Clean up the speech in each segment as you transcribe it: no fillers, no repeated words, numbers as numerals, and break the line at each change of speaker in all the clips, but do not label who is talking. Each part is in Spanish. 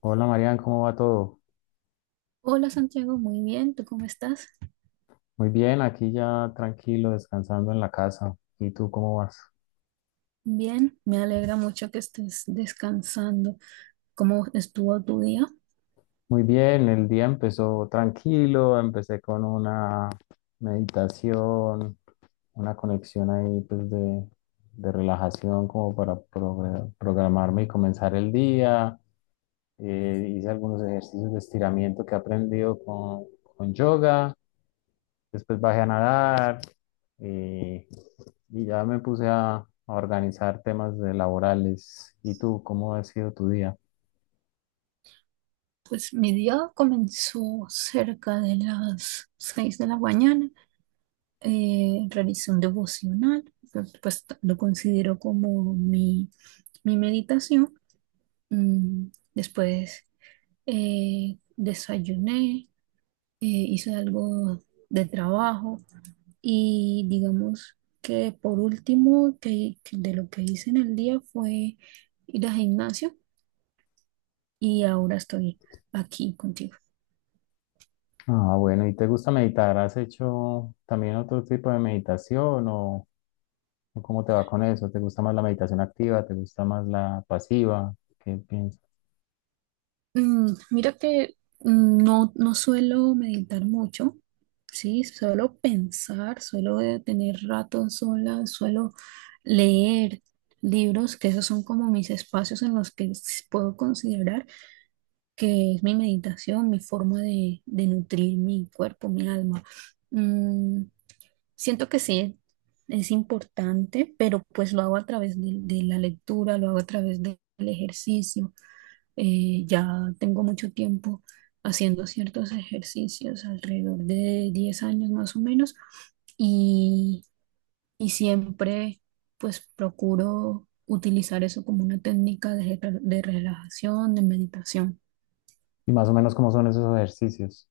Hola Marian, ¿cómo va todo?
Hola Santiago, muy bien, ¿tú cómo estás?
Muy bien, aquí ya tranquilo, descansando en la casa. ¿Y tú cómo vas?
Bien, me alegra mucho que estés descansando. ¿Cómo estuvo tu día?
Muy bien, el día empezó tranquilo, empecé con una meditación, una conexión ahí pues de relajación como para programarme y comenzar el día. Hice algunos ejercicios de estiramiento que he aprendido con yoga. Después bajé a nadar y, y ya me puse a organizar temas de laborales. ¿Y tú, cómo ha sido tu día?
Pues mi día comenzó cerca de las 6 de la mañana. Realicé un devocional, que, pues lo considero como mi meditación. Mm, después desayuné, hice algo de trabajo. Y digamos que por último, que de lo que hice en el día fue ir al gimnasio y ahora estoy aquí contigo.
Ah, bueno, ¿y te gusta meditar? ¿Has hecho también otro tipo de meditación o cómo te va con eso? ¿Te gusta más la meditación activa? ¿Te gusta más la pasiva? ¿Qué piensas?
Mira que no suelo meditar mucho, ¿sí? Suelo pensar, suelo tener ratos sola, suelo leer libros, que esos son como mis espacios en los que puedo considerar que es mi meditación, mi forma de nutrir mi cuerpo, mi alma. Mm, siento que sí, es importante, pero pues lo hago a través de la lectura, lo hago a través del ejercicio. Ya tengo mucho tiempo haciendo ciertos ejercicios, alrededor de 10 años más o menos, y, y siempre pues procuro utilizar eso como una técnica de, de relajación, de meditación.
Y más o menos cómo son esos ejercicios.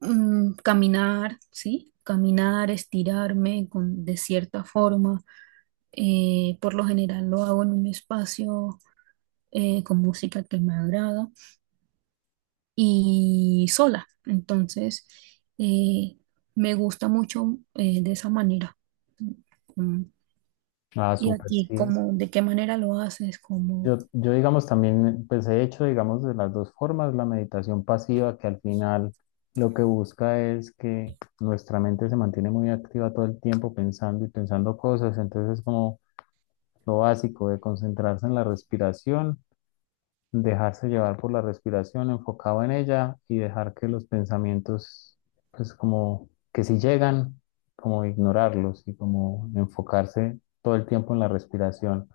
Mm, caminar, ¿sí? Caminar, estirarme con, de cierta forma. Por lo general lo hago en un espacio con música que me agrada y sola. Entonces, eh, me gusta mucho de esa manera. Mm.
Ah,
Y
súper,
aquí,
sí.
como de qué manera lo haces, como
Yo, digamos, también, pues he hecho, digamos, de las dos formas, la meditación pasiva, que al final lo que busca es que nuestra mente se mantiene muy activa todo el tiempo pensando y pensando cosas, entonces es como lo básico de concentrarse en la respiración, dejarse llevar por la respiración, enfocado en ella y dejar que los pensamientos, pues como que si llegan, como ignorarlos y como enfocarse todo el tiempo en la respiración.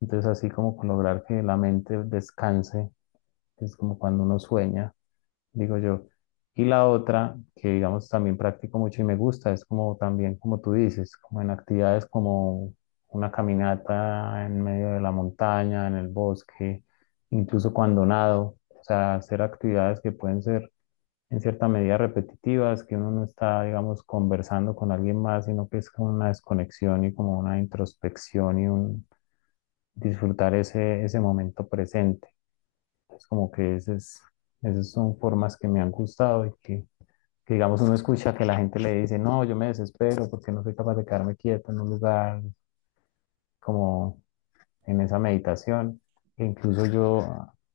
Entonces, así como con lograr que la mente descanse, que es como cuando uno sueña, digo yo. Y la otra, que digamos también practico mucho y me gusta, es como también, como tú dices, como en actividades como una caminata en medio de la montaña, en el bosque, incluso cuando nado, o sea, hacer actividades que pueden ser en cierta medida repetitivas, que uno no está, digamos, conversando con alguien más, sino que es como una desconexión y como una introspección y un, disfrutar ese momento presente. Es como que esas son formas que me han gustado y que, digamos, uno escucha que la gente le dice, no, yo me desespero porque no soy capaz de quedarme quieto en un lugar como en esa meditación. E incluso yo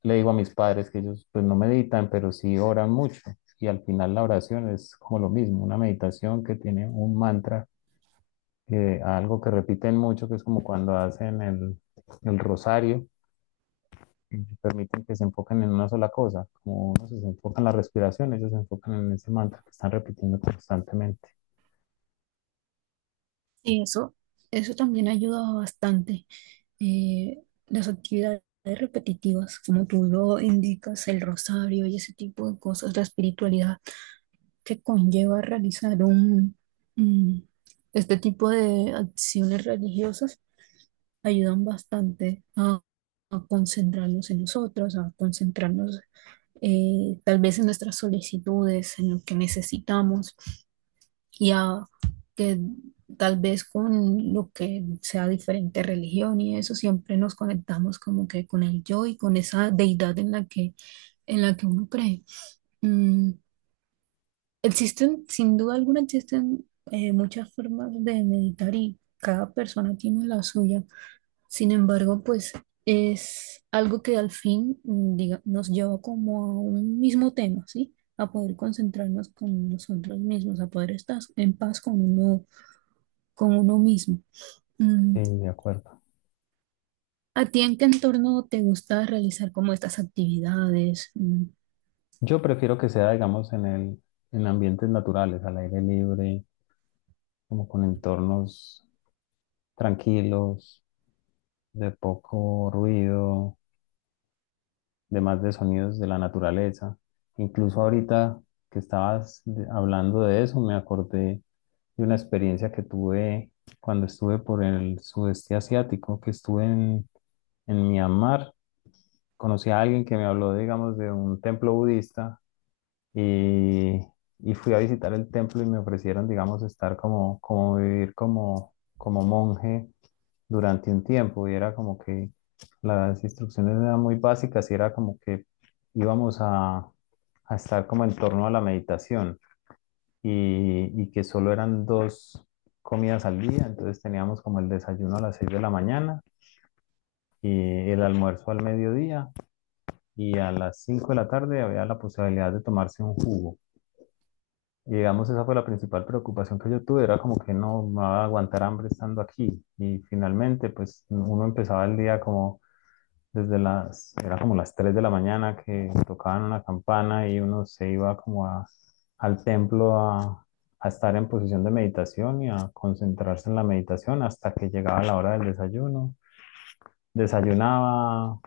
le digo a mis padres que ellos pues no meditan, pero sí oran mucho. Y al final la oración es como lo mismo, una meditación que tiene un mantra, algo que repiten mucho, que es como cuando hacen el rosario, mm, permiten que se enfoquen en una sola cosa. Como uno se enfoca en la respiración, ellos se enfocan en ese mantra que están repitiendo constantemente.
sí, eso también ayuda bastante. Eh, las actividades repetitivas, como tú lo indicas, el rosario y ese tipo de cosas, la espiritualidad que conlleva realizar un- este tipo de acciones religiosas ayudan bastante a concentrarnos en nosotros, a concentrarnos tal vez en nuestras solicitudes, en lo que necesitamos y a que tal vez con lo que sea diferente religión y eso siempre nos conectamos como que con el yo y con esa deidad en la en la que uno cree. Mm, existen, sin duda alguna, existen muchas formas de meditar y cada persona tiene la suya. Sin embargo, pues es algo que al fin nos lleva como a un mismo tema, ¿sí? A poder concentrarnos con nosotros mismos, a poder estar en paz con uno mismo. Mm,
Sí, de acuerdo.
¿a ti en qué entorno te gusta realizar como estas actividades? Mm,
Yo prefiero que sea, digamos, en ambientes naturales, al aire libre, como con entornos tranquilos, de poco ruido, de más de sonidos de la naturaleza. Incluso ahorita que estabas hablando de eso, me acordé de una experiencia que tuve cuando estuve por el sudeste asiático, que estuve en Myanmar, conocí a alguien que me habló, digamos, de un templo budista y, y fui a visitar el templo y me ofrecieron, digamos, estar como, como vivir como monje durante un tiempo y era como que las instrucciones eran muy básicas y era como que íbamos a estar como en torno a la meditación y que solo eran dos comidas al día, entonces teníamos como el desayuno a las 6 de la mañana y el almuerzo al mediodía y a las 5 de la tarde había la posibilidad de tomarse un jugo. Y digamos, esa fue la principal preocupación que yo tuve, era como que no me va a aguantar hambre estando aquí. Y finalmente, pues uno empezaba el día como desde las, era como las 3 de la mañana que tocaban una campana y uno se iba como al templo a estar en posición de meditación y a concentrarse en la meditación hasta que llegaba la hora del desayuno. Desayunaba,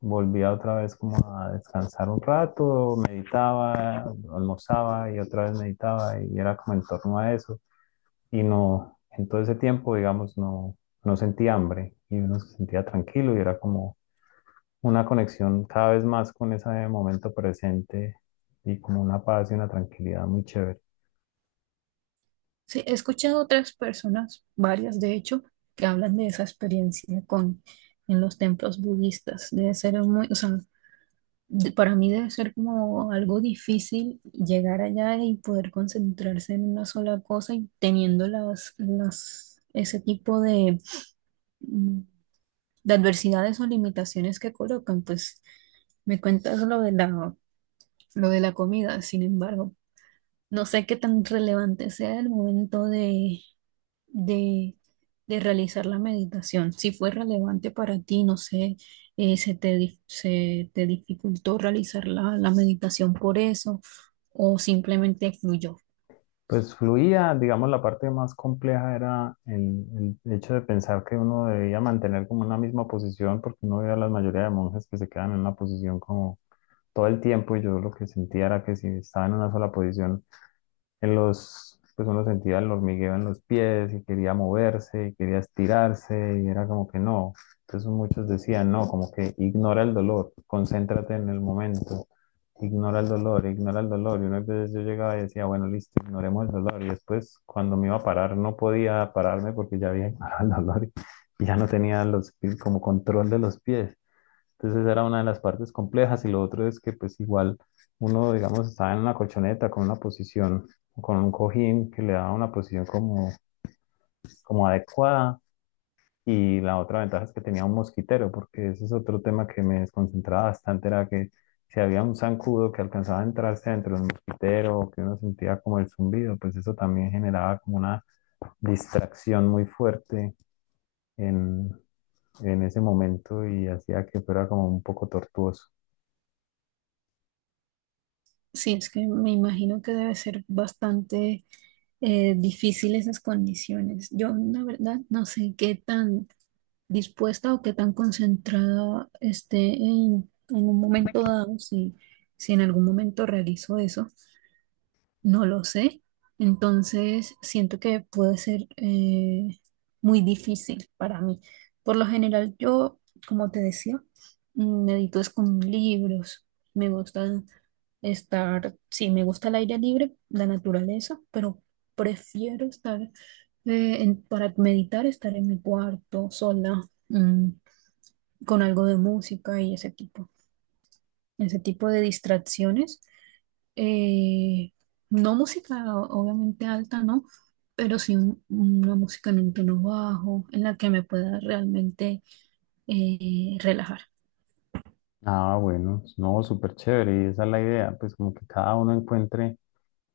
volvía otra vez como a descansar un rato, meditaba, almorzaba y otra vez meditaba y era como en torno a eso. Y no, en todo ese tiempo, digamos, no sentía hambre y uno se sentía tranquilo y era como una conexión cada vez más con ese momento presente y como una paz y una tranquilidad muy chévere.
sí, he escuchado otras personas, varias de hecho, que hablan de esa experiencia con en los templos budistas. Debe ser muy, o sea, para mí debe ser como algo difícil llegar allá y poder concentrarse en una sola cosa y teniendo las, ese tipo de, mm, de adversidades o limitaciones que colocan. Pues me cuentas lo de la comida, sin embargo, no sé qué tan relevante sea el momento de, de realizar la meditación, si fue relevante para ti, no sé, se se te dificultó realizar la meditación por eso o simplemente fluyó.
Pues fluía, digamos, la parte más compleja era el hecho de pensar que uno debía mantener como una misma posición, porque uno veía a la mayoría de monjes que se quedan en una posición como todo el tiempo, y yo lo que sentía era que si estaba en una sola posición, en los, pues uno sentía el hormigueo en los pies y quería moverse y quería estirarse y era como que no. Entonces muchos decían, no, como que ignora el dolor, concéntrate en el momento, ignora el dolor, ignora el dolor. Y unas veces yo llegaba y decía, bueno, listo, ignoremos el dolor. Y después cuando me iba a parar no podía pararme porque ya había ignorado el dolor y ya no tenía los, como control de los pies. Entonces esa era una de las partes complejas y lo otro es que pues igual uno, digamos, estaba en una colchoneta con una posición, con un cojín que le daba una posición como, como adecuada y la otra ventaja es que tenía un mosquitero, porque ese es otro tema que me desconcentraba bastante, era que si había un zancudo que alcanzaba a entrarse dentro de un mosquitero o que uno sentía como el zumbido, pues eso también generaba como una distracción muy fuerte en, en ese momento y hacía que fuera como un poco tortuoso.
Sí, es que me imagino que debe ser bastante difícil esas condiciones. Yo, la verdad, no sé qué tan dispuesta o qué tan concentrada esté en un momento dado, si, si en algún momento realizo eso. No lo sé. Entonces, siento que puede ser muy difícil para mí. Por lo general, yo, como te decía, mm, medito es con libros. Me gusta estar, sí, me gusta el aire libre, la naturaleza, pero prefiero estar, para meditar, estar en mi cuarto sola, mm, con algo de música y ese tipo de distracciones eh, no música obviamente alta, ¿no? Pero sí una música en un tono bajo, en la que me pueda realmente relajar.
Ah, bueno, no, súper chévere, y esa es la idea, pues como que cada uno encuentre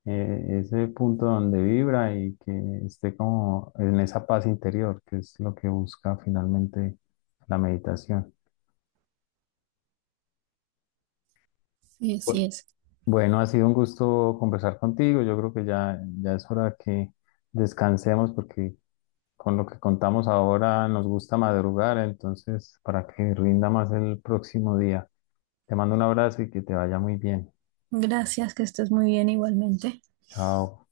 ese punto donde vibra y que esté como en esa paz interior, que es lo que busca finalmente la meditación.
Sí, así
Bu-
es.
Bueno, ha sido un gusto conversar contigo, yo creo que ya es hora que descansemos porque con lo que contamos ahora nos gusta madrugar, entonces para que rinda más el próximo día. Te mando un abrazo y que te vaya muy bien.
Gracias, que estés muy bien igualmente.
Chao.